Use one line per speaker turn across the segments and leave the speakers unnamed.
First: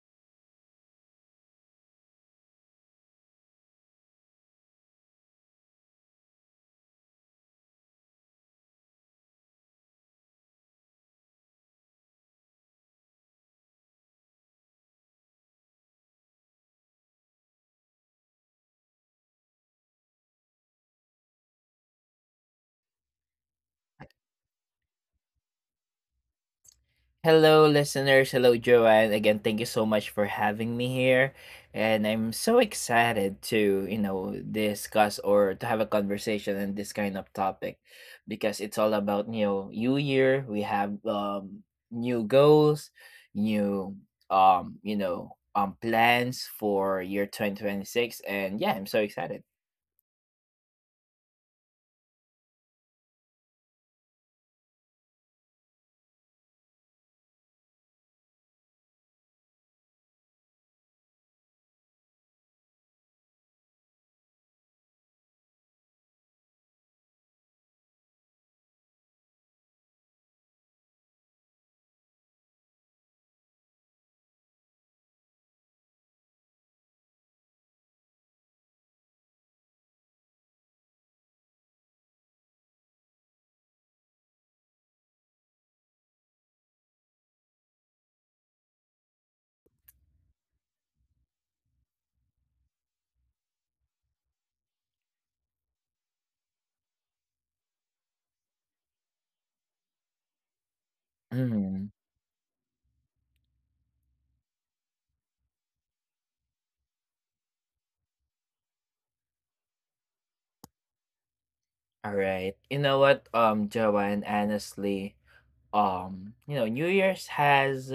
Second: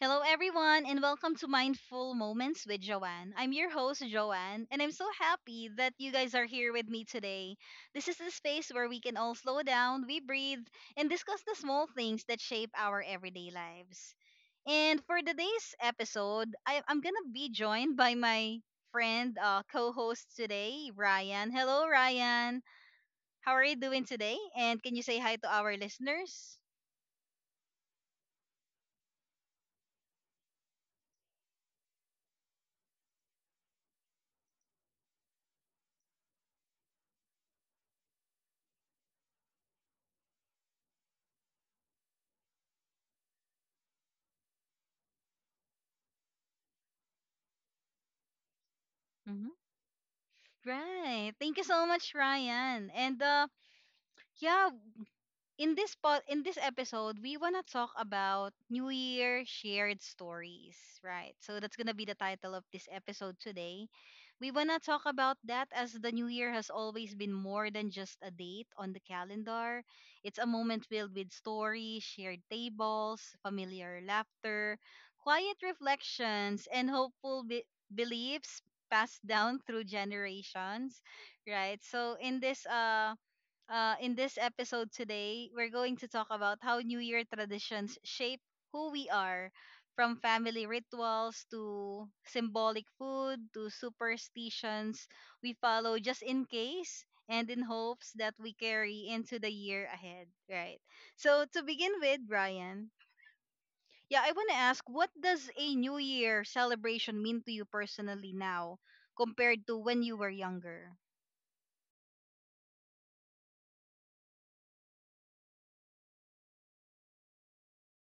Hello, everyone, and welcome to Mindful Moments with Joanne. I'm your host, Joanne, and I'm so happy that you guys are here with me today. This is the space where we can all slow down, we breathe, and discuss the small things that shape our everyday lives. And for today's episode, I'm going to be joined by my friend, co host today, Ryan. Hello, Ryan. How are you doing today? And can you say hi to our listeners?
Hello, listeners. Hello, Joanne. Again, thank you so much for having me here. And I'm so excited to, discuss or to have a conversation on this kind of topic because it's all about, new year. We have new goals, new, plans for year 2026. And yeah, I'm so excited.
Hmm. Right. Thank you so much, Ryan. And yeah in this episode we want to talk about new year shared stories, right? So that's going to be the title of this episode today. We want to talk about that as the new year has always been more than just a date on the calendar. It's a moment filled with stories, shared tables, familiar laughter, quiet reflections, and beliefs passed down through generations, right? In this episode today, we're going to talk about how New Year traditions shape who we are, from family rituals to symbolic food to superstitions we follow just in case and in hopes that we carry into the year ahead, right? So, to
Mm,
begin with, Brian, yeah, I want to ask, what does a New Year celebration mean to you personally now compared to when you were younger?
all right. You know what, Joanne, honestly, New Year's has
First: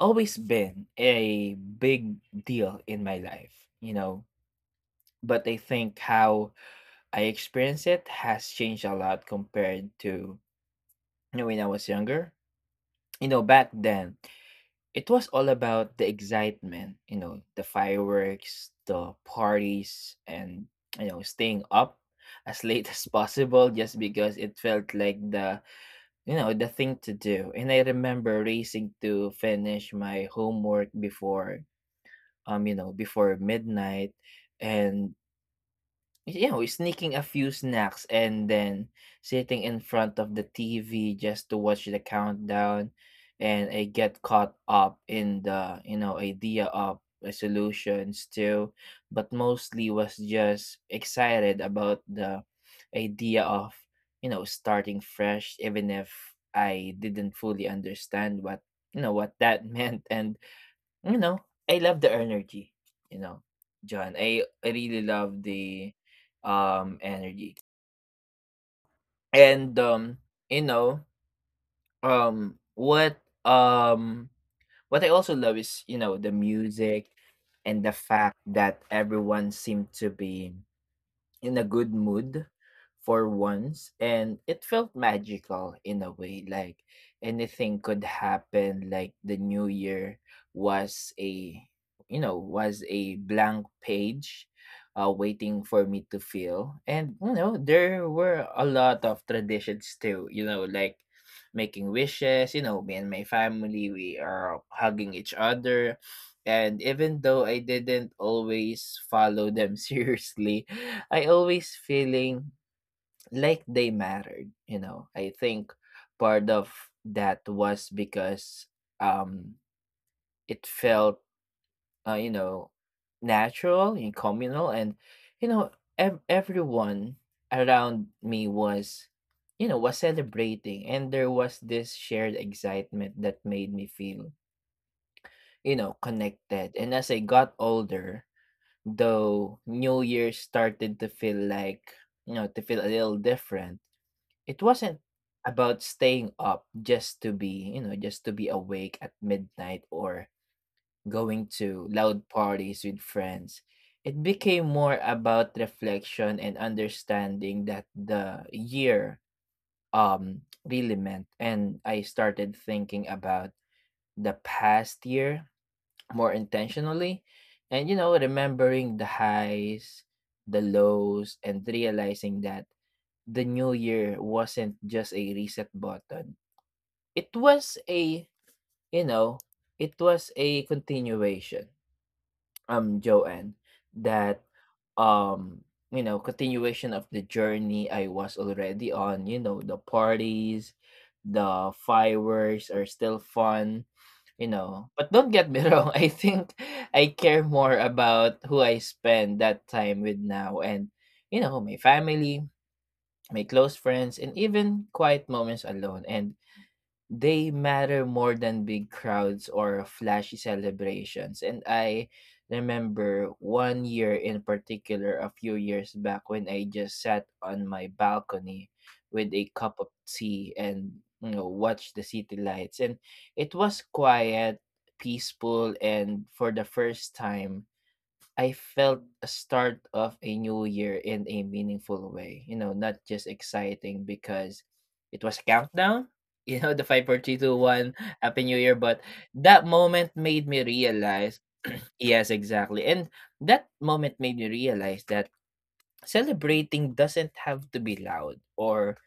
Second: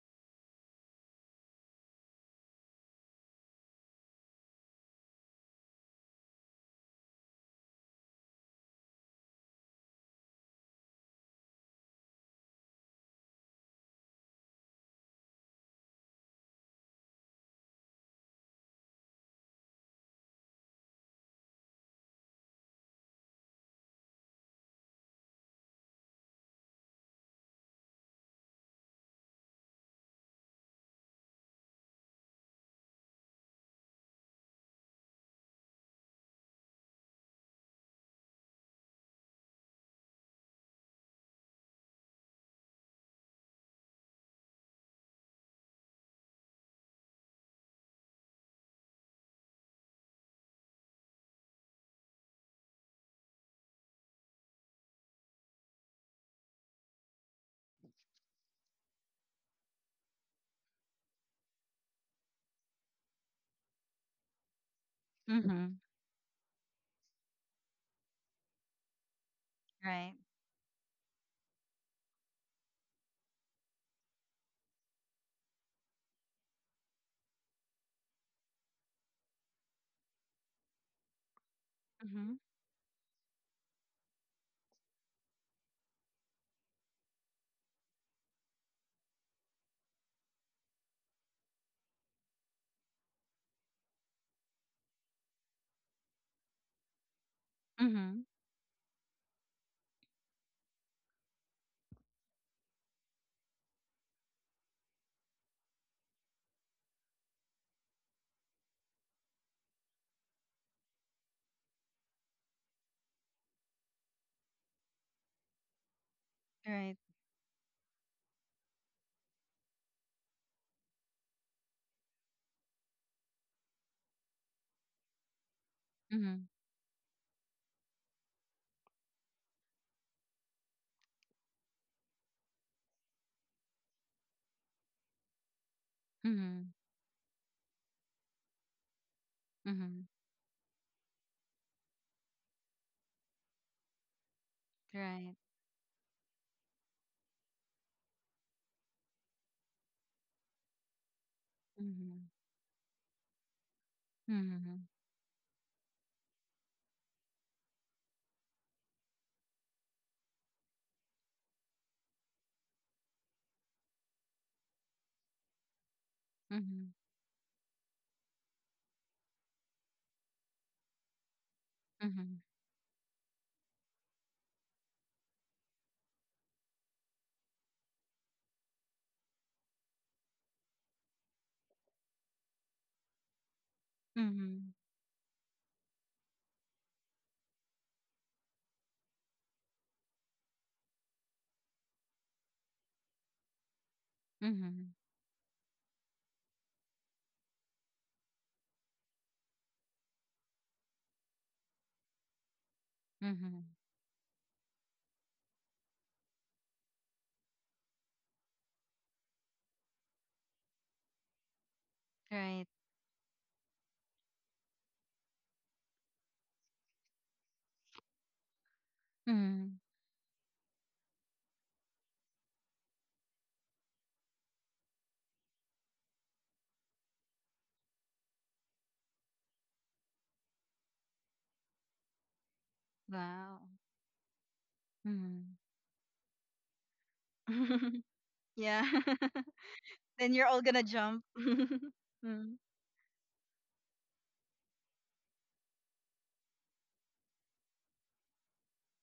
always been a big deal in my life, you know. But I think how I experience it has changed a lot compared to when I was younger. You know, back then, it was all about the excitement, the fireworks, the parties, and, staying up as late as possible just because it felt like the the thing to do. And I remember racing to finish my homework before before midnight, and sneaking a few snacks, and then sitting in front of the TV just to watch the countdown. And I get caught up in the, idea of resolutions too, but mostly was just excited about the idea of, starting fresh, even if I didn't fully understand what you know what that meant. And you know, I love the energy, you know, John. I really love
Mm-hmm.
the energy. And
Right.
you know, um what um what I also love is, the music, and the fact that everyone seemed to be in a good
Mm-hmm.
mood for once. And it felt magical in a way, like anything could happen, like the new year was a was a blank page waiting for me to fill. And there
Mm-hmm.
were a lot of traditions too, like making wishes. Me and my family, we are hugging each other, and even though I didn't always follow them seriously, I always feeling like they mattered. I think part of
Right.
that was because um it felt uh, you know natural and communal, and you know ev-
Mhm.
everyone around me was you know was celebrating, and there was this shared excitement that made me feel connected.
Mhm.
And as I got older, though, New
Mhm.
Year started to feel like, to feel a little different. It wasn't
Right.
about staying up just to be awake at midnight, or going to loud
Mhm.
parties with friends. It became
Mhm.
more about reflection and understanding that the year um really meant. And I started thinking about the past year more
Mhm.
intentionally, and remembering the highs, the lows, and realizing
Mhm.
that the new year wasn't just a reset button. It was a you know continuation Joanne, that
Mhm.
um continuation of the journey I was already on. The parties, the fireworks are still fun,
Mhm.
but don't get me wrong. I think I care more about who I spend that time with now, and my family, my close
Mhm.
friends, and even quiet moments alone, and they matter more than big crowds or flashy celebrations. And I
Right.
remember one year in particular, a few years back, when I just sat on my balcony with a cup of
Mhm.
tea and watched the city lights. And it was quiet, peaceful, and for the first time I felt a start of a new year in a meaningful way. You know, not just
Wow.
exciting because it was
Mhm.
countdown, the 5, 4, three, two, 1, Happy New Year.
Yeah.
But that moment
Then
made
you're
me
all gonna jump.
realize, yes,
Mm.
exactly. And that moment made me realize that celebrating doesn't have to be loud or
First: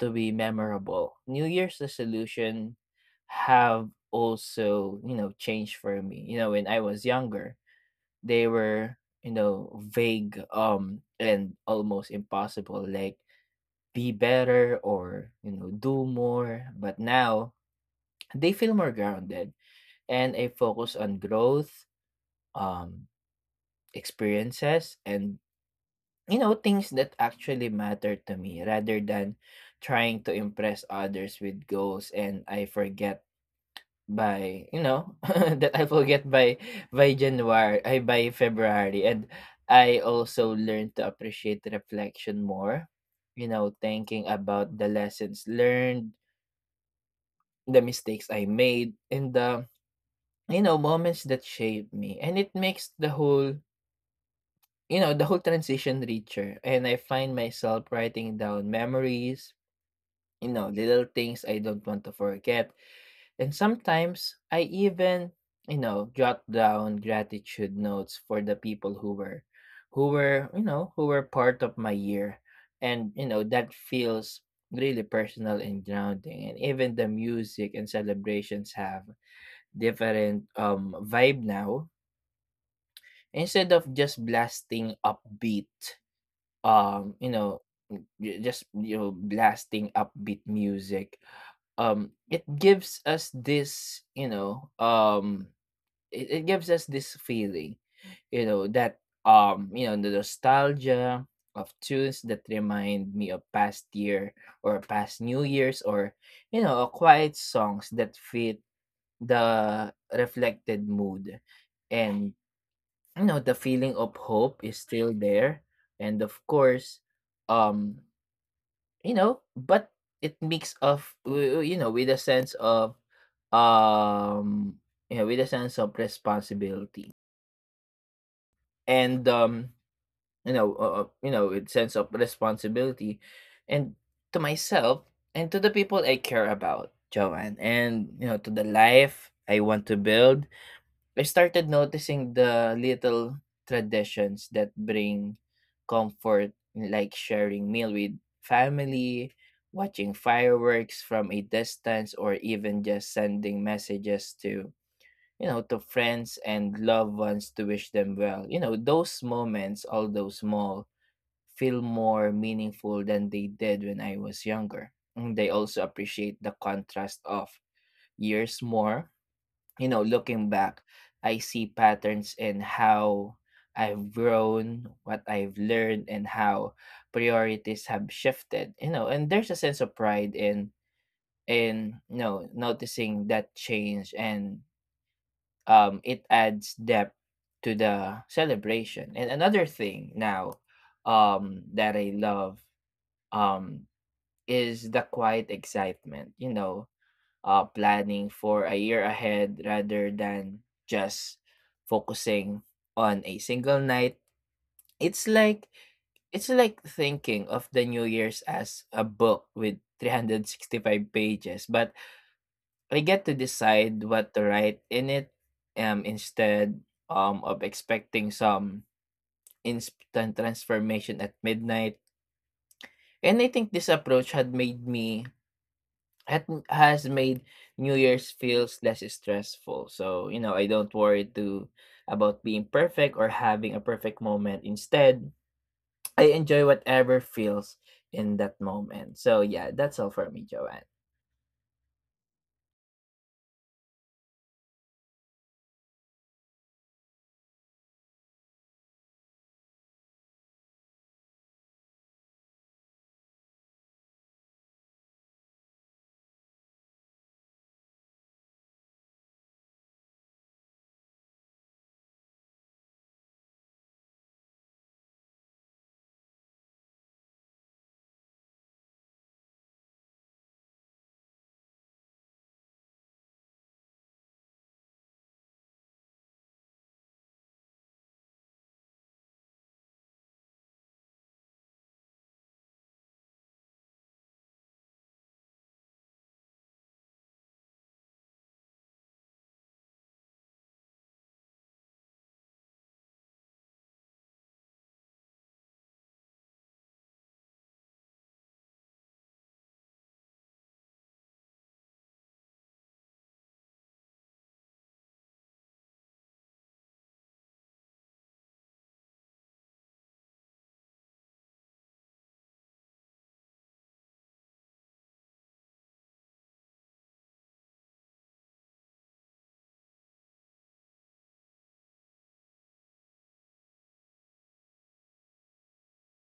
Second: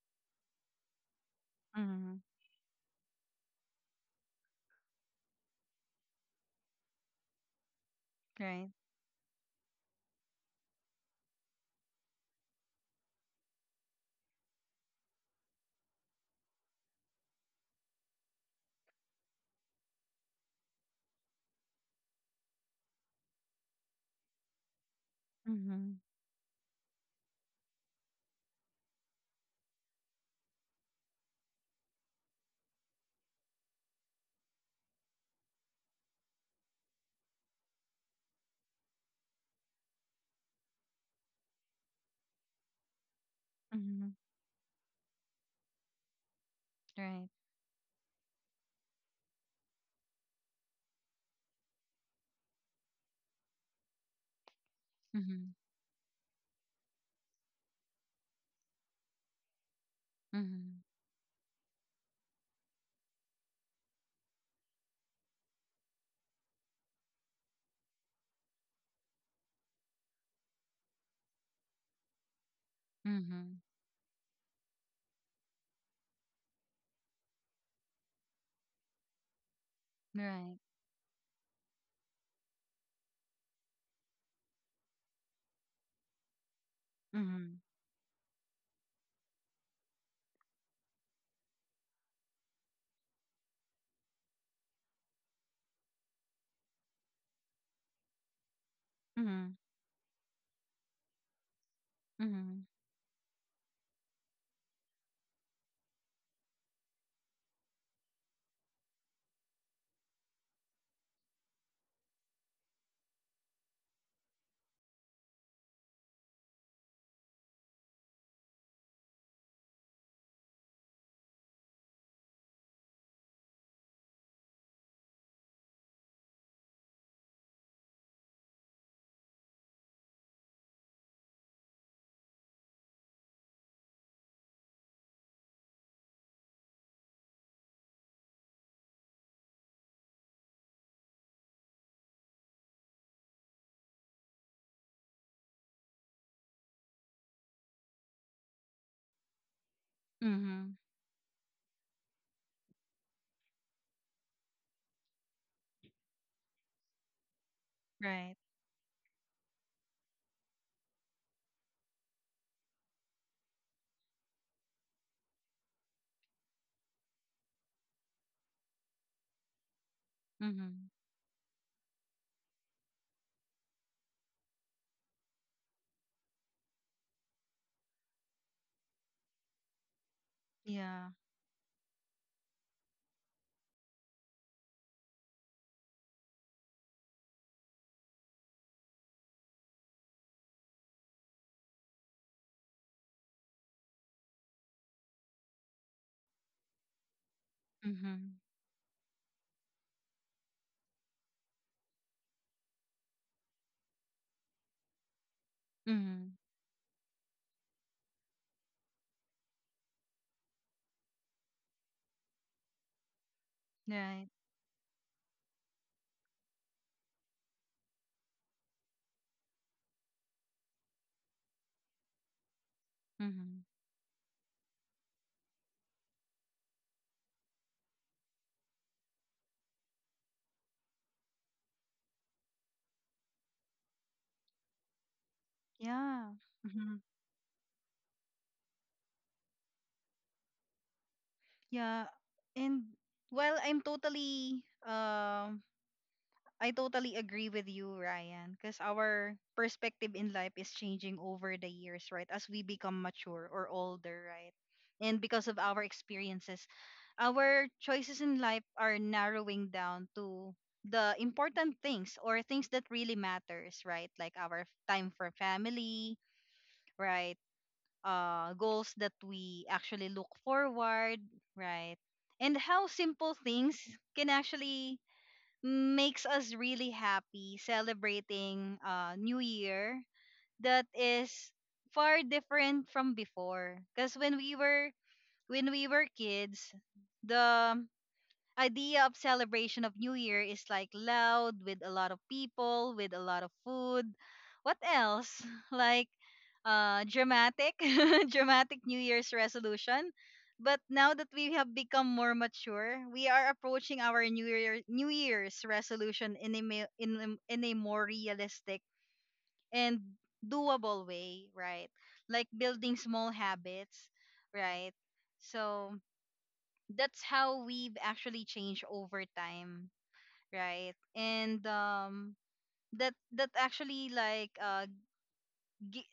to be memorable. New Year's
Mhm.
resolution have also, changed for me. You know, when I was younger, they
Right.
were vague and almost impossible, like be better or do more, but now they feel more grounded. And I focus on growth, um experiences, and
Mhm.
things that actually matter to me, rather than trying to impress others with goals and I forget by you know that I forget by January, I by February. And I also learned to appreciate reflection more,
Mhm.
thinking about the lessons learned,
Right.
the mistakes I made, and the moments that shaped me. And it makes the whole
Mhm.
transition richer, and I find myself writing down memories,
Mhm.
little things I don't want to forget. And sometimes I even, jot down gratitude notes for the people who were who were part of my year. And
Mhm.
that feels really personal and grounding. And even the music and celebrations have different
Right.
vibe now. Instead of just blasting upbeat, um, you know,
Mhm.
blasting upbeat music, it gives us this it gives us this feeling, you know that
Mhm.
you know the nostalgia of tunes that
Mhm.
remind me of past year or past new years, or quiet songs that fit the reflected mood. And the feeling of hope is still there, and of course, um you know, but it mix of with a sense of um responsibility, and with sense of responsibility, and to myself, and to the people I care about, Joanne, and to the life I want to build. I started noticing the little traditions that bring comfort, like sharing meal with family, watching
Mhm.
fireworks from a distance, or even just sending messages to friends and loved ones to wish them
Right.
well. You know those moments, although small, feel more meaningful than they did when I was younger. And they also appreciate the contrast of years more, looking back.
Mhm.
I see patterns in how I've grown, what I've learned, and how priorities have shifted. You know, and there's a sense of pride in
Yeah.
noticing that change, and it adds depth to the celebration. And another thing now, that I love, um, is the quiet excitement. Planning
Mhm.
for a year ahead rather than just focusing on a single night. It's like
Mhm.
thinking of the New Year's as a book with 365 pages, but I get to decide
Right.
what to write in it, instead of expecting some instant transformation at midnight. And I
Mhm.
think this approach had made me hat has made New Year's feels less stressful. So, I don't worry too about being perfect or having a perfect moment. Instead, I
Yeah.
enjoy
Hmm.
whatever feels in that moment. So yeah, that's all for me, Joanne.
Yeah. And, well, I totally agree with you, Ryan, because our perspective in life is changing over the years, right? As we become mature or older, right? And because of our experiences, our choices in life are narrowing down to the important things or things that really matters, right? Like our time for family, right? Goals that we actually look forward, right? And how simple things can actually makes us really happy celebrating New Year that is far different from before. Because when we were kids, the idea of celebration of New Year is like loud with a lot of people, with a lot of food. What else? Like dramatic dramatic New Year's resolution. But now that we have become more mature, we are approaching our New Year's resolution in a ma- in a more realistic and doable way, right? Like building small habits, right? So that's how we've actually changed over time, right? And that that actually like gi-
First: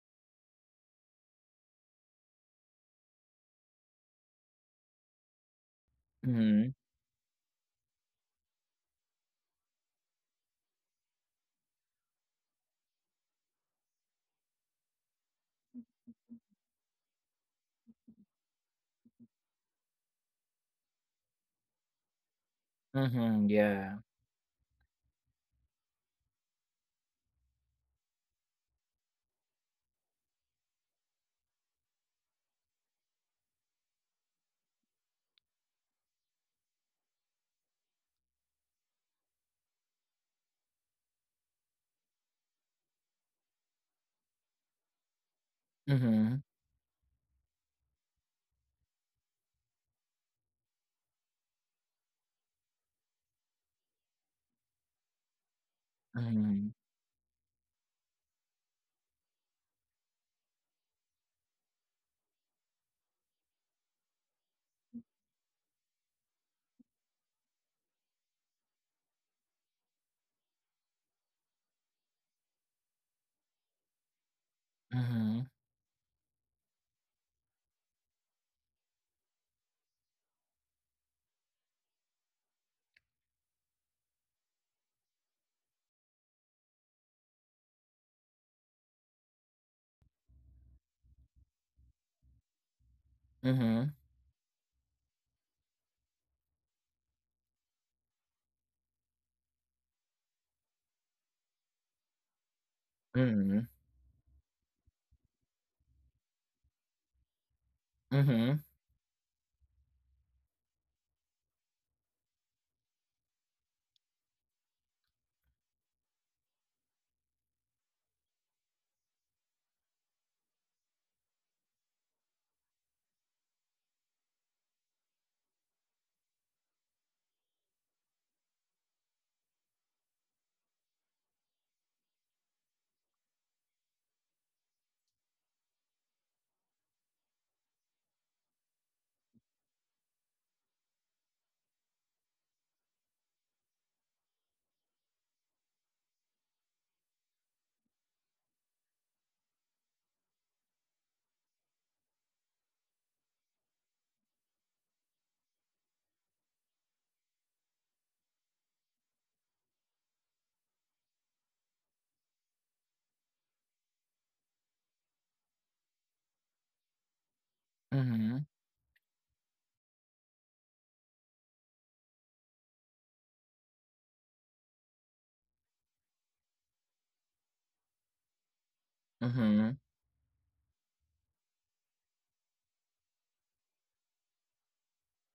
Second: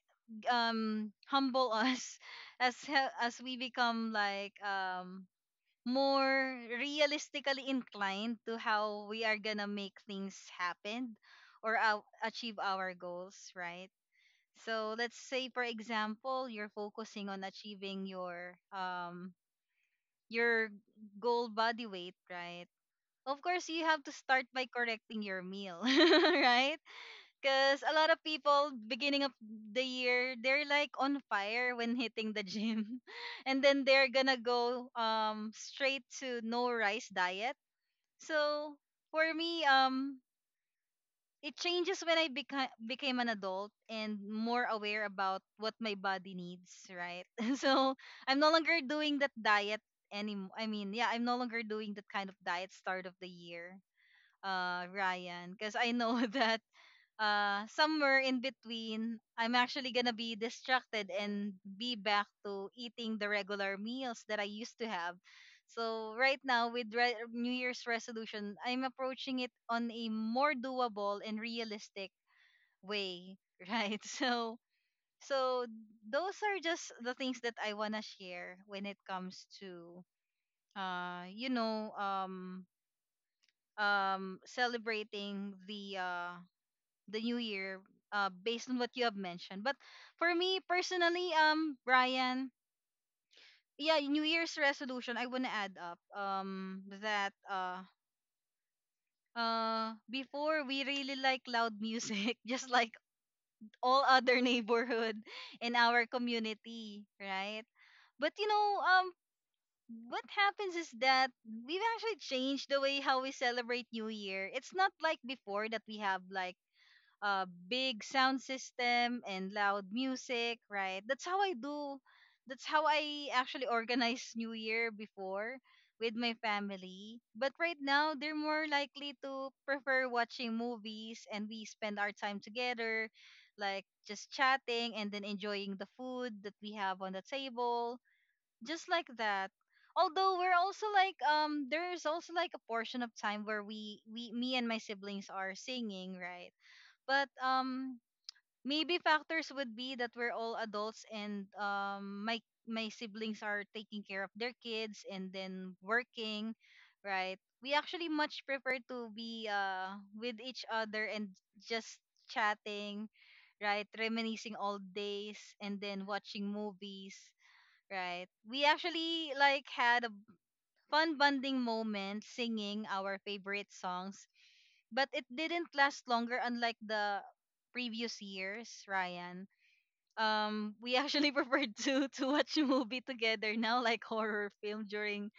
Humble us as as we become like more
Mm-hmm.
realistically inclined to how we are gonna make things happen or achieve our goals, right? So let's say for example you're focusing on achieving your goal body weight, right? Of
Mm-hmm.
course, you
Yeah.
have to start by correcting your meal, right? Because a lot of people, beginning of the year, they're like on fire when hitting the gym. And then they're gonna go straight to no rice diet. So for me, it changes when I became an adult and more aware about what my body
Mm-hmm.
needs, right? so I'm no longer doing that diet anymore. I mean, yeah, I'm no longer doing that kind of diet start of the year, Ryan, because I know that
Mm-hmm.
somewhere in between, I'm actually gonna be distracted and be back to eating the regular meals that I used to have. So right now, with New Year's resolution, I'm approaching it on a more doable and realistic way, right? So those are just the things that I wanna share when it comes to, uh, you know, um, celebrating the new year based on what you have mentioned. But for me personally, Brian,
Mm-hmm.
yeah, New Year's resolution, I wanna add up that before we really like loud music, just like
Mm-hmm.
all other neighborhood in our community, right? But you
Mm-hmm.
know, what happens is that we've actually changed the way how we celebrate New Year. It's not like before that we have like big sound system and loud music, right? That's how I do. That's how I actually organize New Year before with my family. But right now, they're more likely to prefer watching movies and we spend our time together, like just chatting and then enjoying the food that we have on the table, just like that. Although we're also like there's also like a portion of time where we me and my siblings are singing, right? But maybe factors would be that we're all adults and my siblings are taking care of their kids and then working, right? We actually much prefer to be with each other and just chatting, right? Reminiscing old days and then watching movies, right?
Mm-hmm.
We actually like had a fun bonding moment singing our favorite songs, but it didn't last longer unlike the previous years,
Mm-hmm.
Ryan.
Mm-hmm.
We actually prefer to watch a movie together now, like horror film during,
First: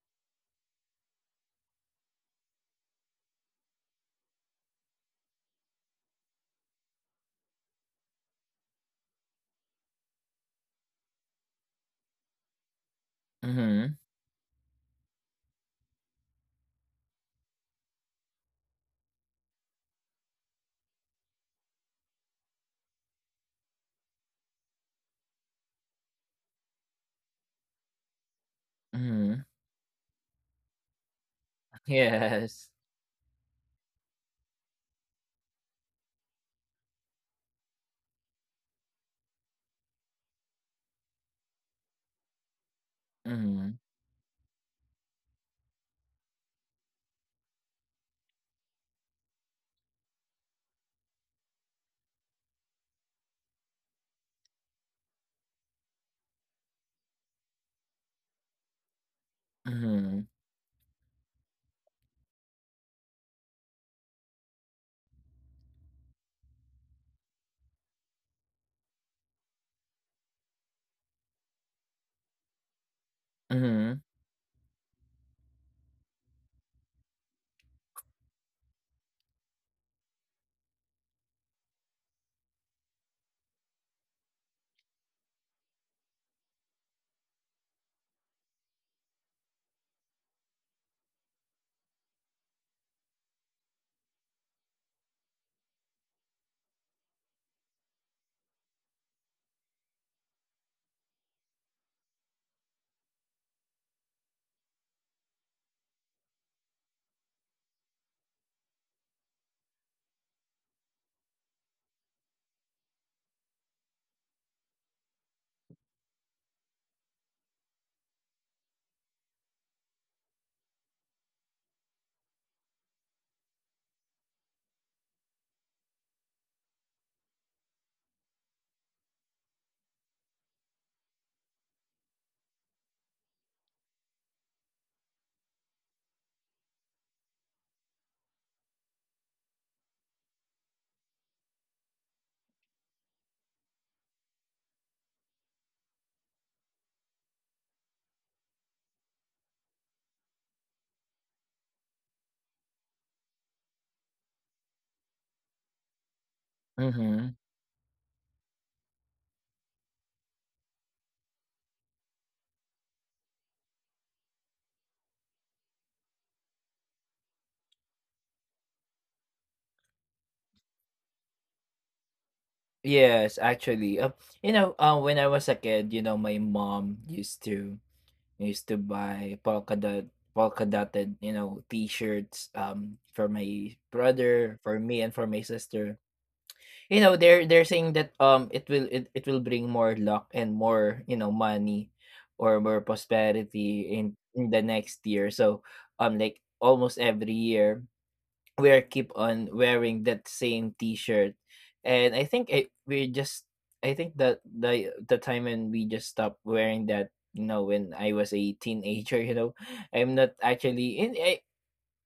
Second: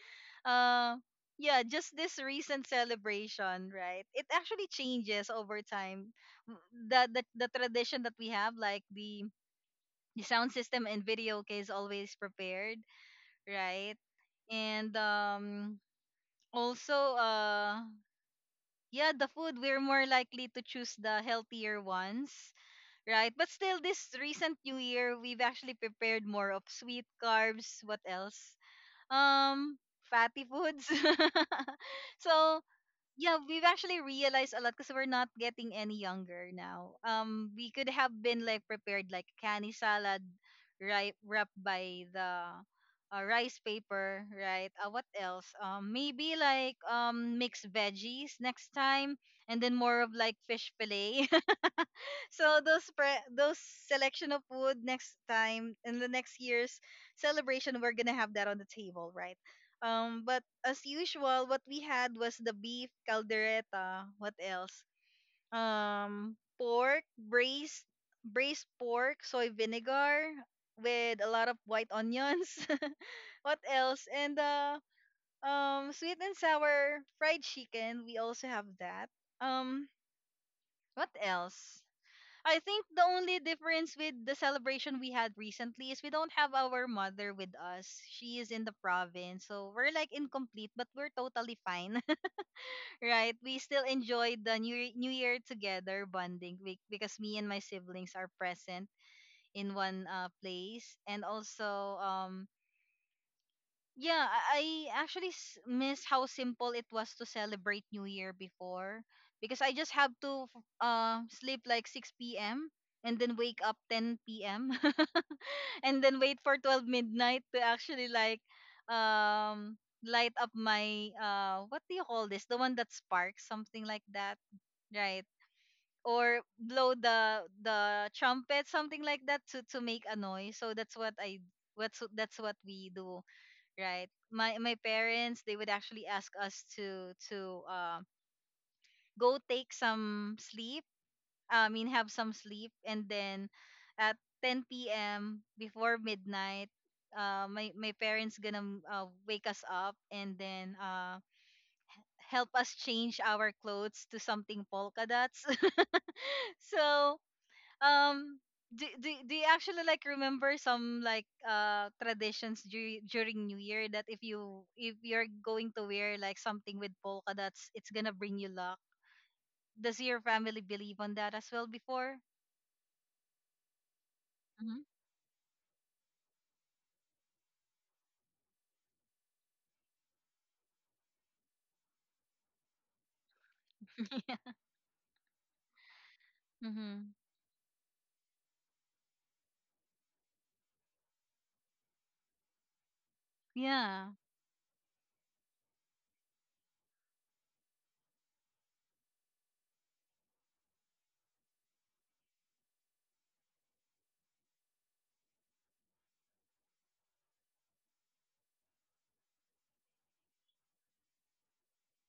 uh yeah, just this recent celebration, right? It actually changes over time. The tradition that we have, like the sound system and video case, always prepared,
Mm-hmm.
right? And also yeah, the food, we're more likely to choose the healthier ones, right? But still, this recent New Year, we've actually prepared more of sweet carbs. What else?
Mm-hmm.
Um, Fatty foods. so
Yes.
yeah, we've actually realized a lot because we're not getting any younger now. We could have been like prepared like canny salad, right, wrapped by the rice
Mm-hmm.
paper, right? What else? Maybe like mixed veggies next time, and then more of like fish fillet. Those selection of food next time in the next year's celebration we're gonna have that on the table, right?
Mm-hmm.
But as usual, what we had was the beef caldereta. What else? Um, pork braised braised pork soy vinegar with a lot of white onions. what else? And sweet and sour fried chicken, we also have that. Um, what else? I think the only difference with the celebration we had recently is we don't have our mother with us. She is in the province, so we're like incomplete, but we're totally fine, right? We still enjoyed the New Year together bonding because me and my siblings are present in one place, and also yeah, I actually miss how simple it was to celebrate New Year before, because I just have to sleep like 6 p.m. and then wake up 10 p.m. and then wait for 12 midnight to actually like light up my what do you call this? The one that sparks, something like that, right? Or blow the trumpet, something like that to make a noise. So that's what I, what's that's what we do, right? My parents, they would actually ask us to go take some sleep, I mean have some sleep, and then at 10 p.m before midnight, my parents gonna wake us up and then help us change our clothes to something polka dots. so
Mm-hmm.
um do you actually like remember some like traditions during new year that if you if you're going to wear like something with polka dots, it's gonna bring you luck? Does your family believe on that as well before?
Yes, actually, you know,
Mm-hmm.
when I was a kid, my mom used to buy polka dotted, you know, t-shirts for my brother, for me, and for my sister. You
Mm-hmm.
know, they're saying that it will it will bring more luck and more money, or more prosperity
Yeah.
in the next year. So like almost every year we're keep on wearing that same t-shirt, and I think it we just I think that the time when we just stopped wearing that, when I was a teenager I'm not actually in it,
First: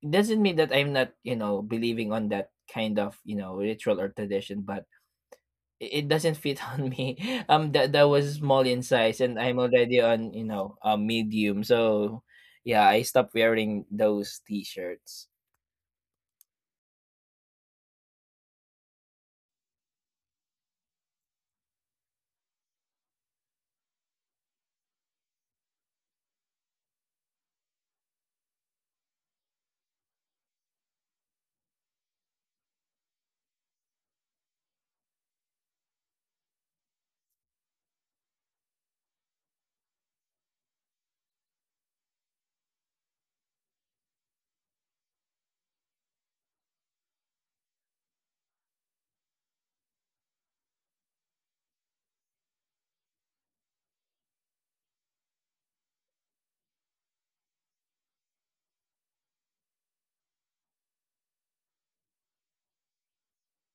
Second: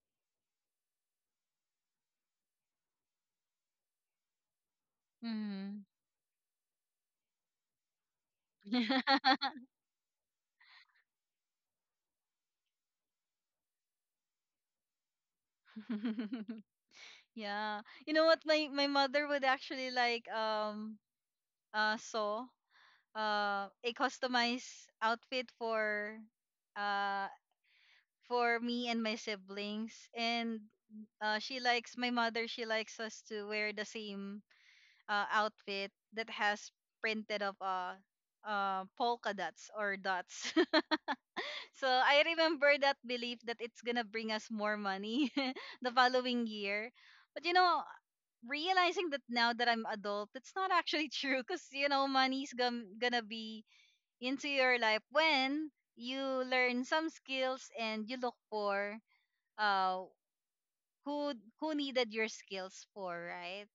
doesn't mean that I'm not, believing on that kind of, ritual or tradition, but
Mm-hmm.
it doesn't fit on me. That was small in size, and I'm already on, a medium. So yeah, I stopped wearing those t-shirts.
yeah. You know what? My mother would actually like sew a customized outfit uh for me and my siblings. And she likes, my mother, she likes us to wear the same outfit that has printed of polka dots or dots. so I remember that belief that it's gonna bring us more money the following year. But you know, realizing that now that I'm adult, it's not actually true, because you know gonna be into your life when you learn some skills and you look for uh who who needed your skills for, right?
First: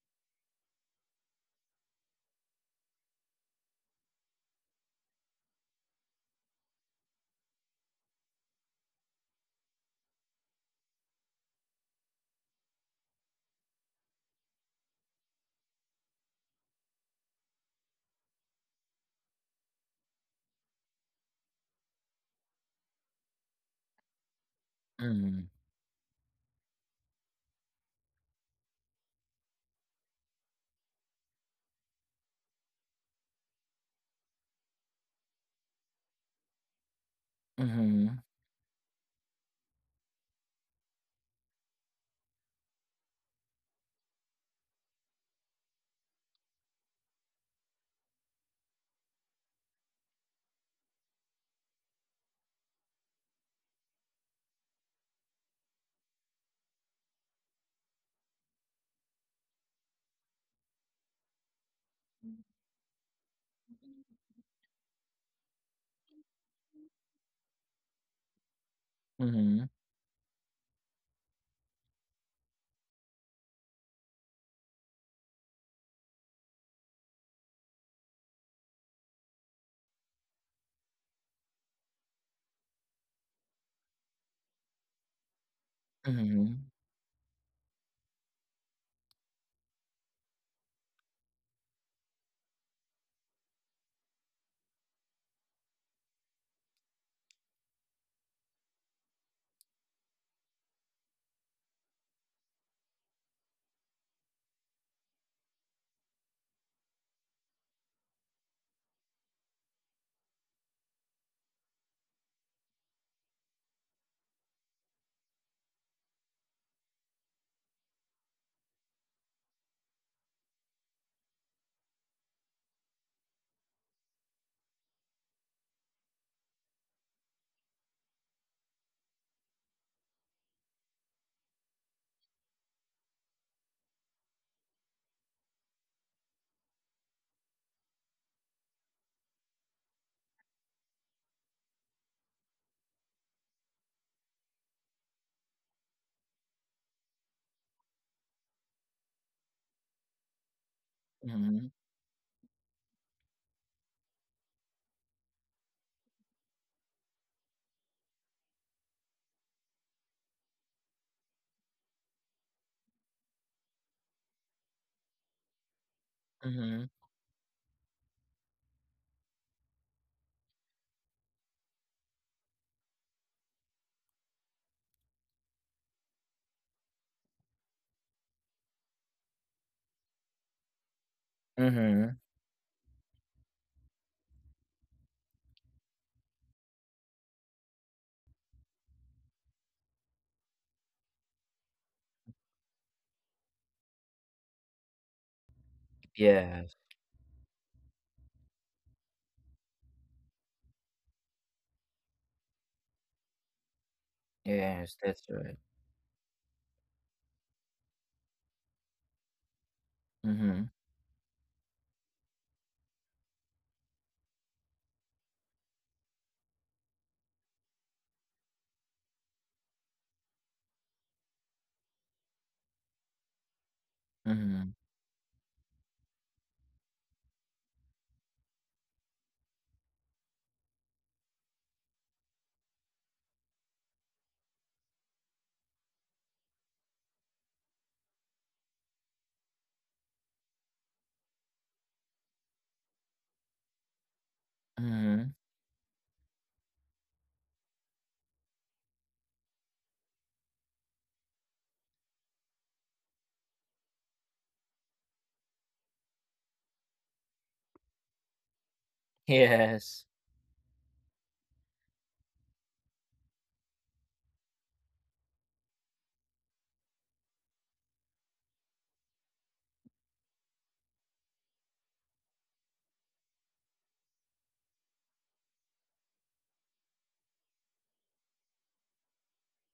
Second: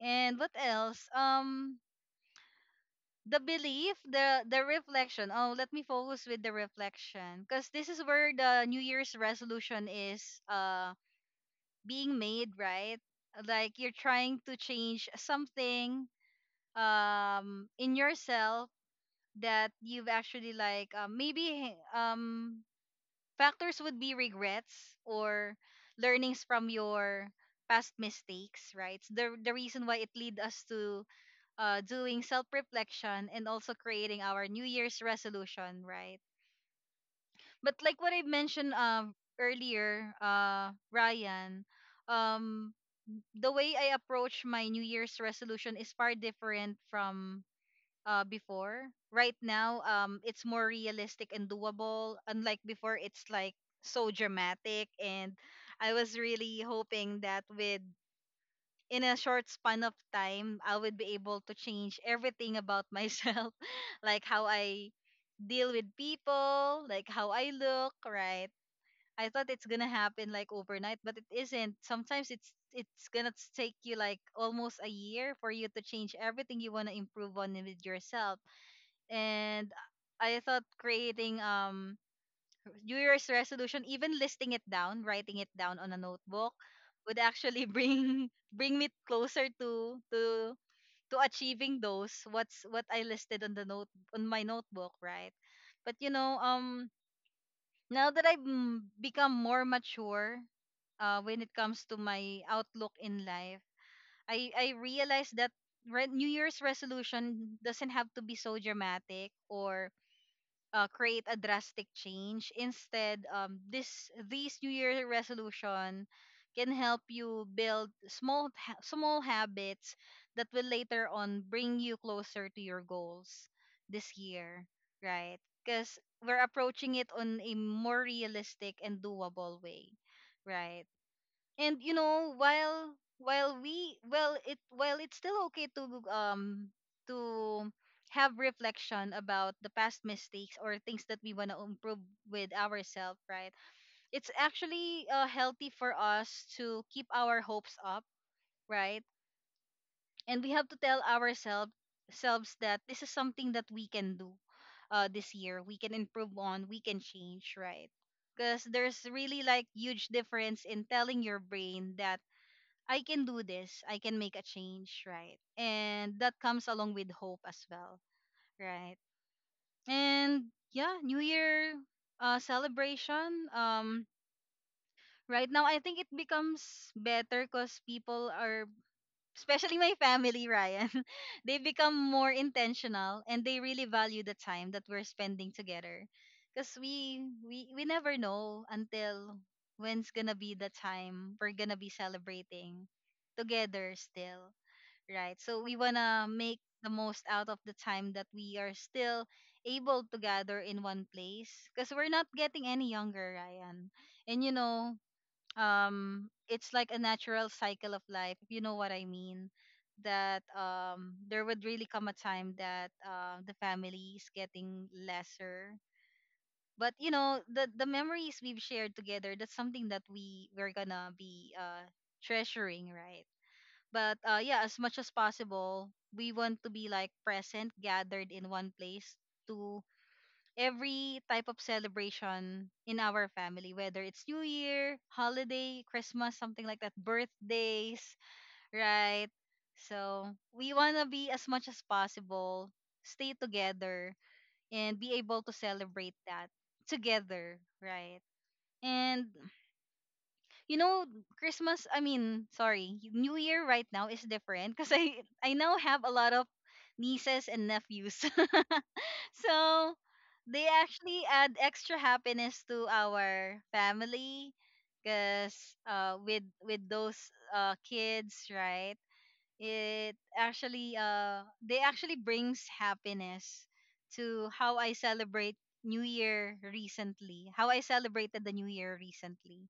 And what else? Um, the belief, the reflection. Oh, let me focus with the reflection, because this is where the New Year's resolution is uh being made, right? Like you're trying to change something in yourself that you've actually like maybe Factors would be regrets or learnings from your past mistakes, right? So the reason why it lead us to doing self-reflection and also creating our New Year's resolution, right? But like what
Mm-hmm.
I mentioned earlier, Ryan, um, the way I approach my New Year's resolution is far different from before. Right now, it's more realistic and doable. Unlike before, it's like so dramatic, and I was really hoping that with in a short span of time, I would be able to change everything about myself, like how I deal with people, like how I look, right? I thought it's
Mhm,
gonna happen like overnight, but it isn't. Sometimes it's gonna take you like almost a year for you to change everything you wanna improve on with yourself and I thought creating New Year's resolution, even listing it down, writing it down on a notebook,
mhm,
would actually bring bring me closer to achieving those what I listed on the note on my notebook, right? But now that I've become more mature, when it comes to my outlook in life, I realized that New Year's resolution doesn't have to be so dramatic or create a drastic change. Instead, this these New Year resolution can help you build small habits that will later on bring you closer to your goals this year, right? Because we're approaching it on a more realistic and doable way, right? And you know while we well it while it's still okay to to have reflection about the past mistakes or things that we want to improve with ourselves, right? It's actually healthy for us to keep our hopes up, right, and we have to tell
mhm,
ourselves selves that this is something that we can do, this year. We can improve on, we can change, right? Because there's really like huge difference in telling your brain that I can do this. I can make a change, right? And that comes
mhm,
along with hope as well, right? And yeah, New Year celebration. Right now, I think it becomes better because people are, especially my family, Ryan, they become
mhm.
more intentional and they really value the time that we're spending together. Because we never know until when's gonna be the time we're gonna be celebrating together still, right? So we want to make
Yes,
the most out of the time that we are still able to gather in one place because we're not getting any younger, Ryan. And you
yes,
know,
that's right.
it's like a natural cycle of life, if you know what I mean, that
Mhm,
there would really come a time that the family is getting lesser. But you know, the memories we've shared together, that's something that we we're gonna be treasuring, right? But yeah,
mhm,
as much as possible, we want to be like present, gathered in one place to every type of celebration in our family, whether it's New Year, holiday, Christmas, something like that, birthdays, right? So we want to be, as much as possible, stay together, and be
mhm.
able to celebrate that together, right? And you know, Christmas, I mean, sorry, New Year right now is different because I now have a lot of nieces and nephews. So,
Yes,
they actually add extra happiness to our family because with those kids, right? It actually they actually brings happiness to How I celebrated the New Year recently.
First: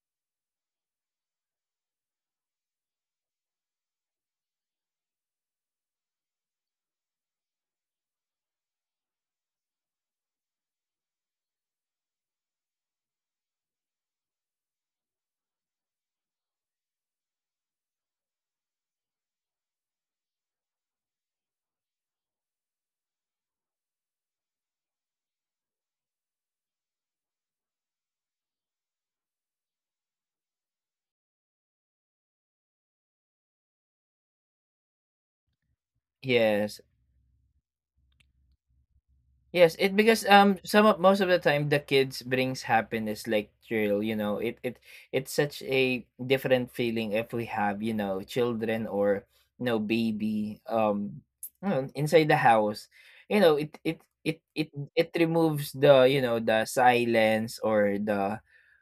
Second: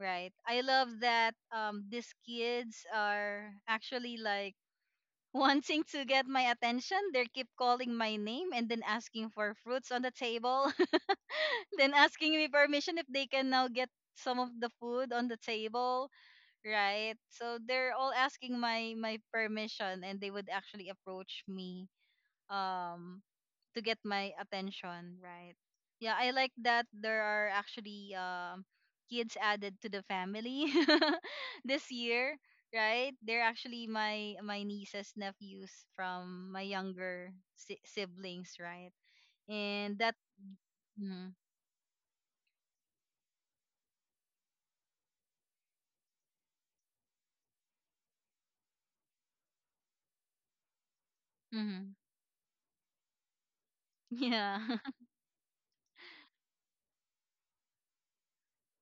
Right. I love that these kids are actually like wanting to get my attention. They keep calling my name and then asking for fruits on the table, then asking me permission if they can now get some of the food on the table, right? So they're all asking my permission and they would actually approach me um to get my attention, right? Yeah, I like that there are actually kids added to the family this year, right? They're actually my nieces, nephews from my
yes,
younger siblings, right?
yes. It
And that
because some of most of
mm
the time the kids brings happiness, like thrill. You know, it's such a different feeling if we have, children or no baby, you know,
mm-hmm,
inside the house. You know, it
yeah.
it it removes the, the silence, or the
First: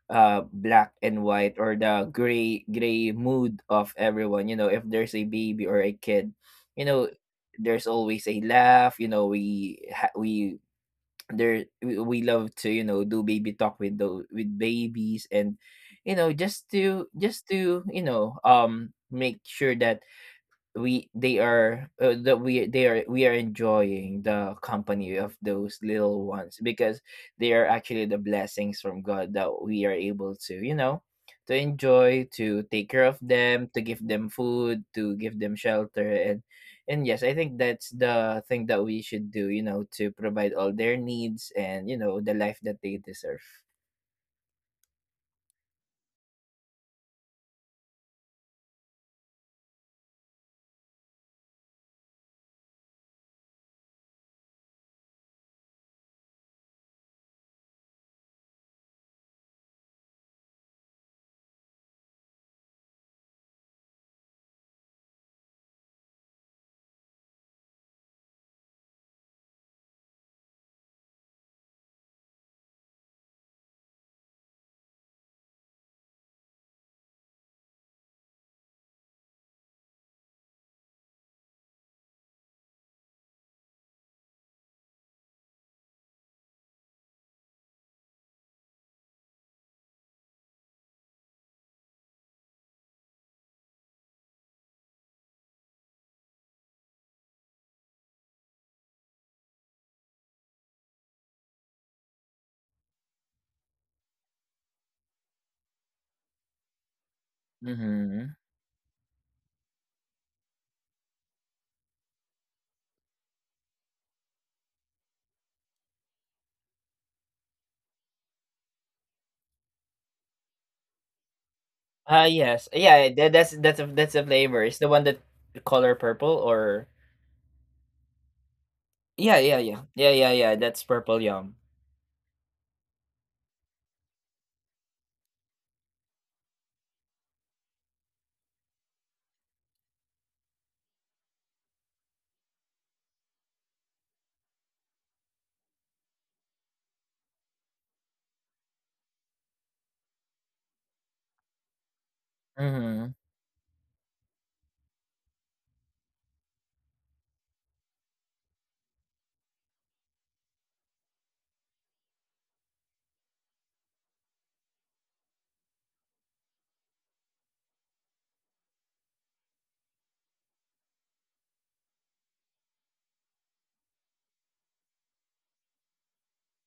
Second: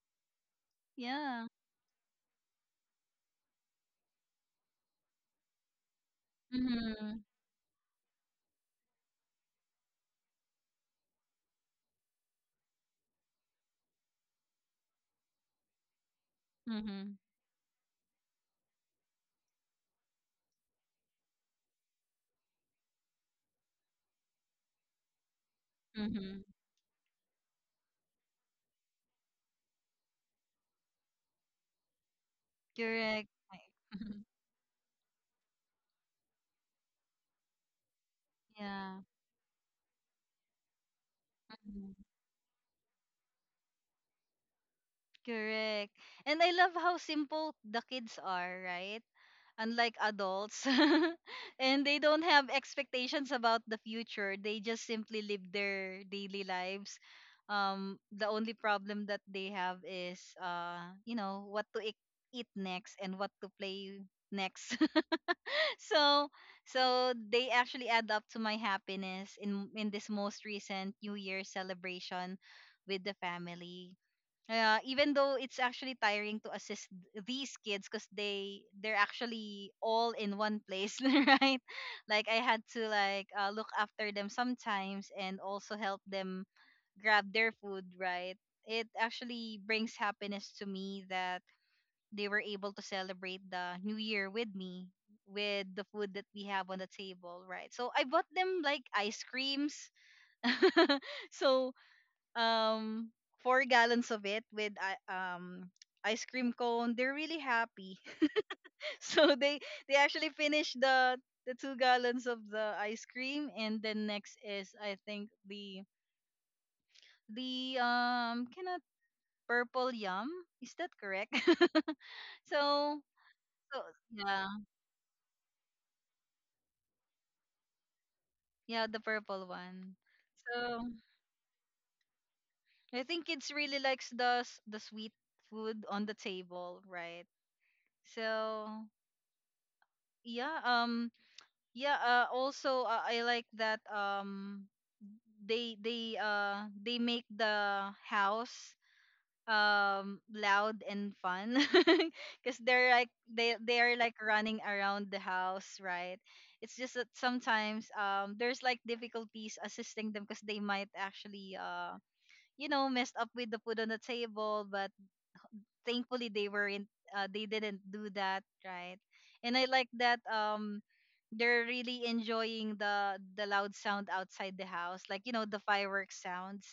black and
Yeah.
white, or the gray mood of everyone, if there's a baby or a kid. you know
Mhm.
there's always a laugh. We ha- we there we love to, do baby talk with those with babies, and you know
Mhm.
just to you know make sure that we they are that we they are we are enjoying the company of those little
Mhm.
ones, because they are actually the blessings from God that we are able to, to enjoy, to take care of
Correct.
them, to
Like,
give
mhm.
them food, to give them shelter, and yes, I think that's the thing that
Yeah.
we should do, to provide all their needs and
Mhm.
the life that they deserve.
Correct. And I love how simple the kids are, right? Unlike adults. And they don't have expectations about the future, they just simply live their daily lives. The only problem that they have is what to eat next and what to play next. So so they actually add up to my happiness in this most recent New Year celebration with the family, even though it's actually tiring to assist these kids because they're actually all in one place. Right, like I had to like look after them sometimes and also help them grab their food, right? It actually brings happiness to me that they were able to celebrate the New Year with me with the food that we have on the table, right? So I bought them like ice creams. So um four gallons of it with ice cream cone, they're really happy.
Mm-hmm.
So they actually finish the two gallons of the ice cream, and then next is, I think, the kind of purple yum. Is that correct?
Ah, yes,
So
yeah,
so
that's a
yeah,
flavor. It's the one that color purple, or
yeah, the
yeah,
purple
yeah, yeah.
one.
Yeah, yeah, yeah,
So
that's purple yum.
I think kids really likes the sweet food on the table, right? So yeah, yeah also I like that they they make the house loud and fun because they're like
Mhm,
they are like running around the house, right? It's just that sometimes there's like difficulties assisting them because they might actually messed up with the food on the table, but thankfully they weren't, they didn't do that, right? And I like that they're really enjoying the loud sound outside the house, like, you know, the fireworks sounds,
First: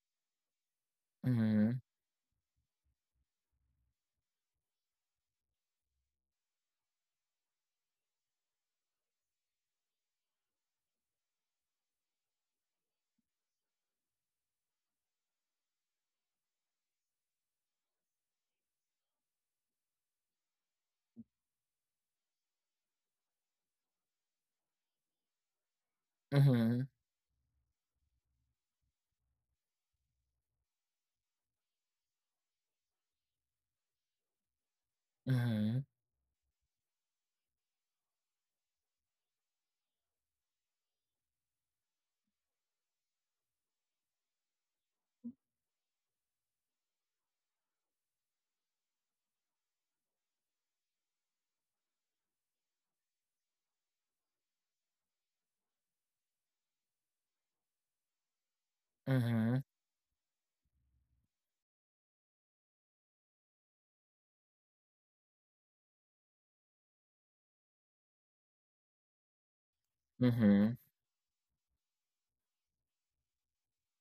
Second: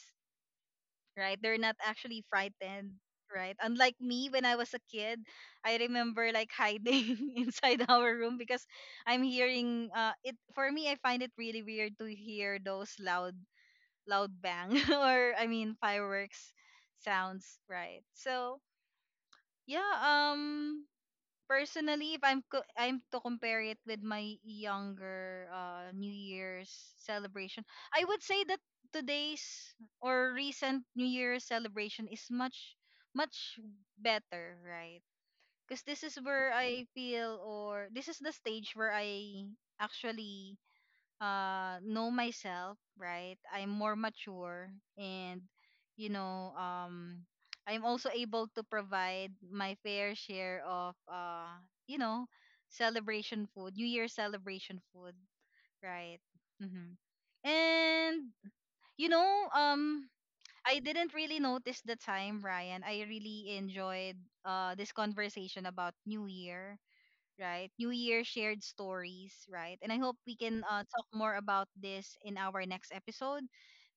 right? They're not
mhm,
actually frightened, right? Unlike me when I was a kid, I remember like hiding inside our room because I'm hearing it. For me, I find it really weird to hear those loud bang, or I mean fireworks sounds, right? So yeah, personally, if I'm I'm to compare it with my younger New Year's
mhm,
celebration, I would say that today's or recent New Year's celebration is much much better, right?
mhm,
Because this is where I feel, or this is the stage where I actually know myself, right? I'm more mature, and, you know, I'm also able to provide my fair share of you know celebration food new year celebration food, right? Hmm. And, you know
mhm,
um I didn't really notice the time, Ryan. I really enjoyed this conversation about new year right? New Year shared stories, right? And I hope we can
mhm.
talk more about this in our next episode.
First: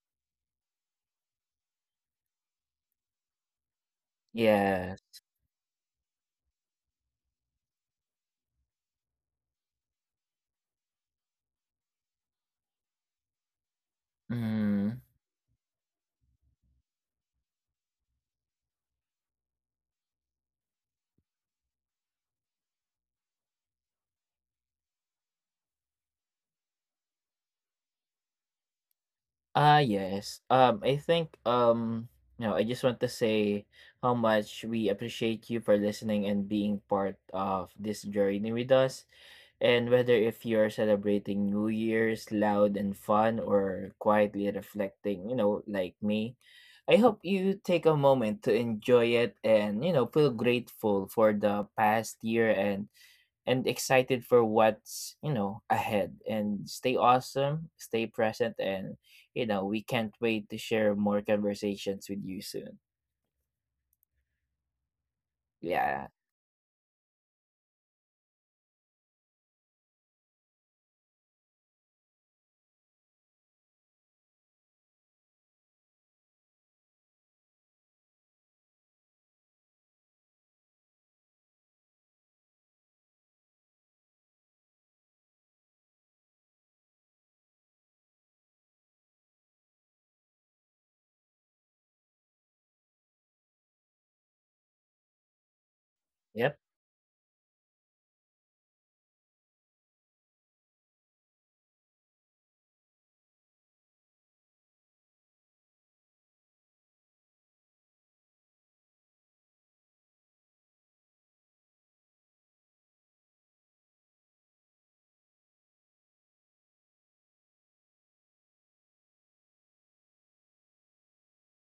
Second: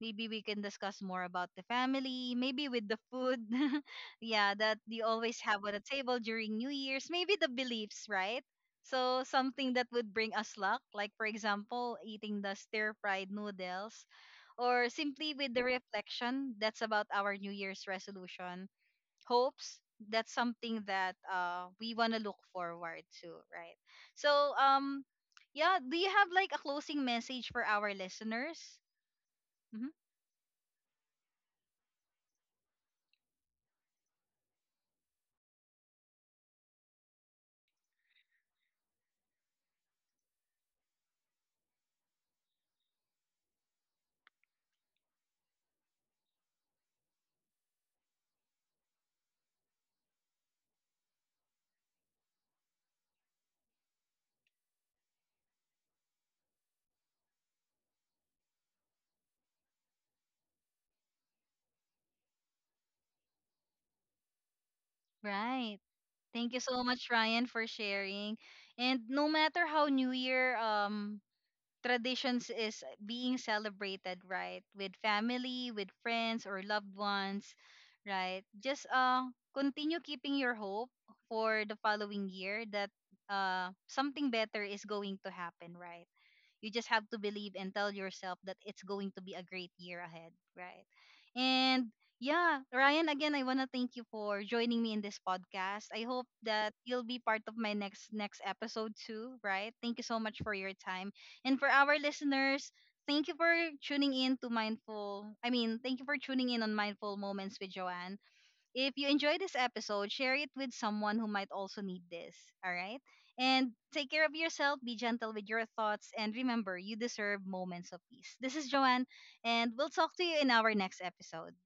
Maybe we can discuss more about the family, maybe with the food, yeah, that
Yes,
you always have on a table during New Year's, maybe the beliefs, right? So something that would bring us luck, like for example, eating the stir-fried noodles, or
mhm.
simply with the reflection that's about our New Year's resolution hopes. That's something that we want to look forward to, right? So yeah, do you have like a closing message for our listeners?
Ah,
Hmm.
yes. I think I just want to say how much we appreciate you for listening and being part of this journey with us. And whether if you're celebrating New Year's loud and fun or quietly reflecting, like me, I hope you take a moment to enjoy it, and, feel grateful for the past year, and excited for what's ahead, and stay awesome, stay present, and we can't wait to share more conversations with you soon.
Right.
Yeah.
Thank you so much, Ryan, for sharing. And no matter how New Year traditions is being celebrated, right, with family, with friends, or loved ones, right, just continue keeping your hope for the following year that something better is going to happen, right? You just have to believe and tell yourself that it's going to be a great year ahead, right? And yeah, Ryan, again, I want to thank you for joining me in this podcast. I hope
Yep.
that you'll be part of my next episode too, right? Thank you so much for your time. And for our listeners, thank you for tuning in to Mindful. I mean, thank you for tuning in on Mindful Moments with Joanne. If you enjoy this episode, share it with someone who might also need this. All right? And take care of yourself, be gentle with your thoughts, and remember, you deserve moments of peace. This is Joanne, and we'll talk to you in our next episode.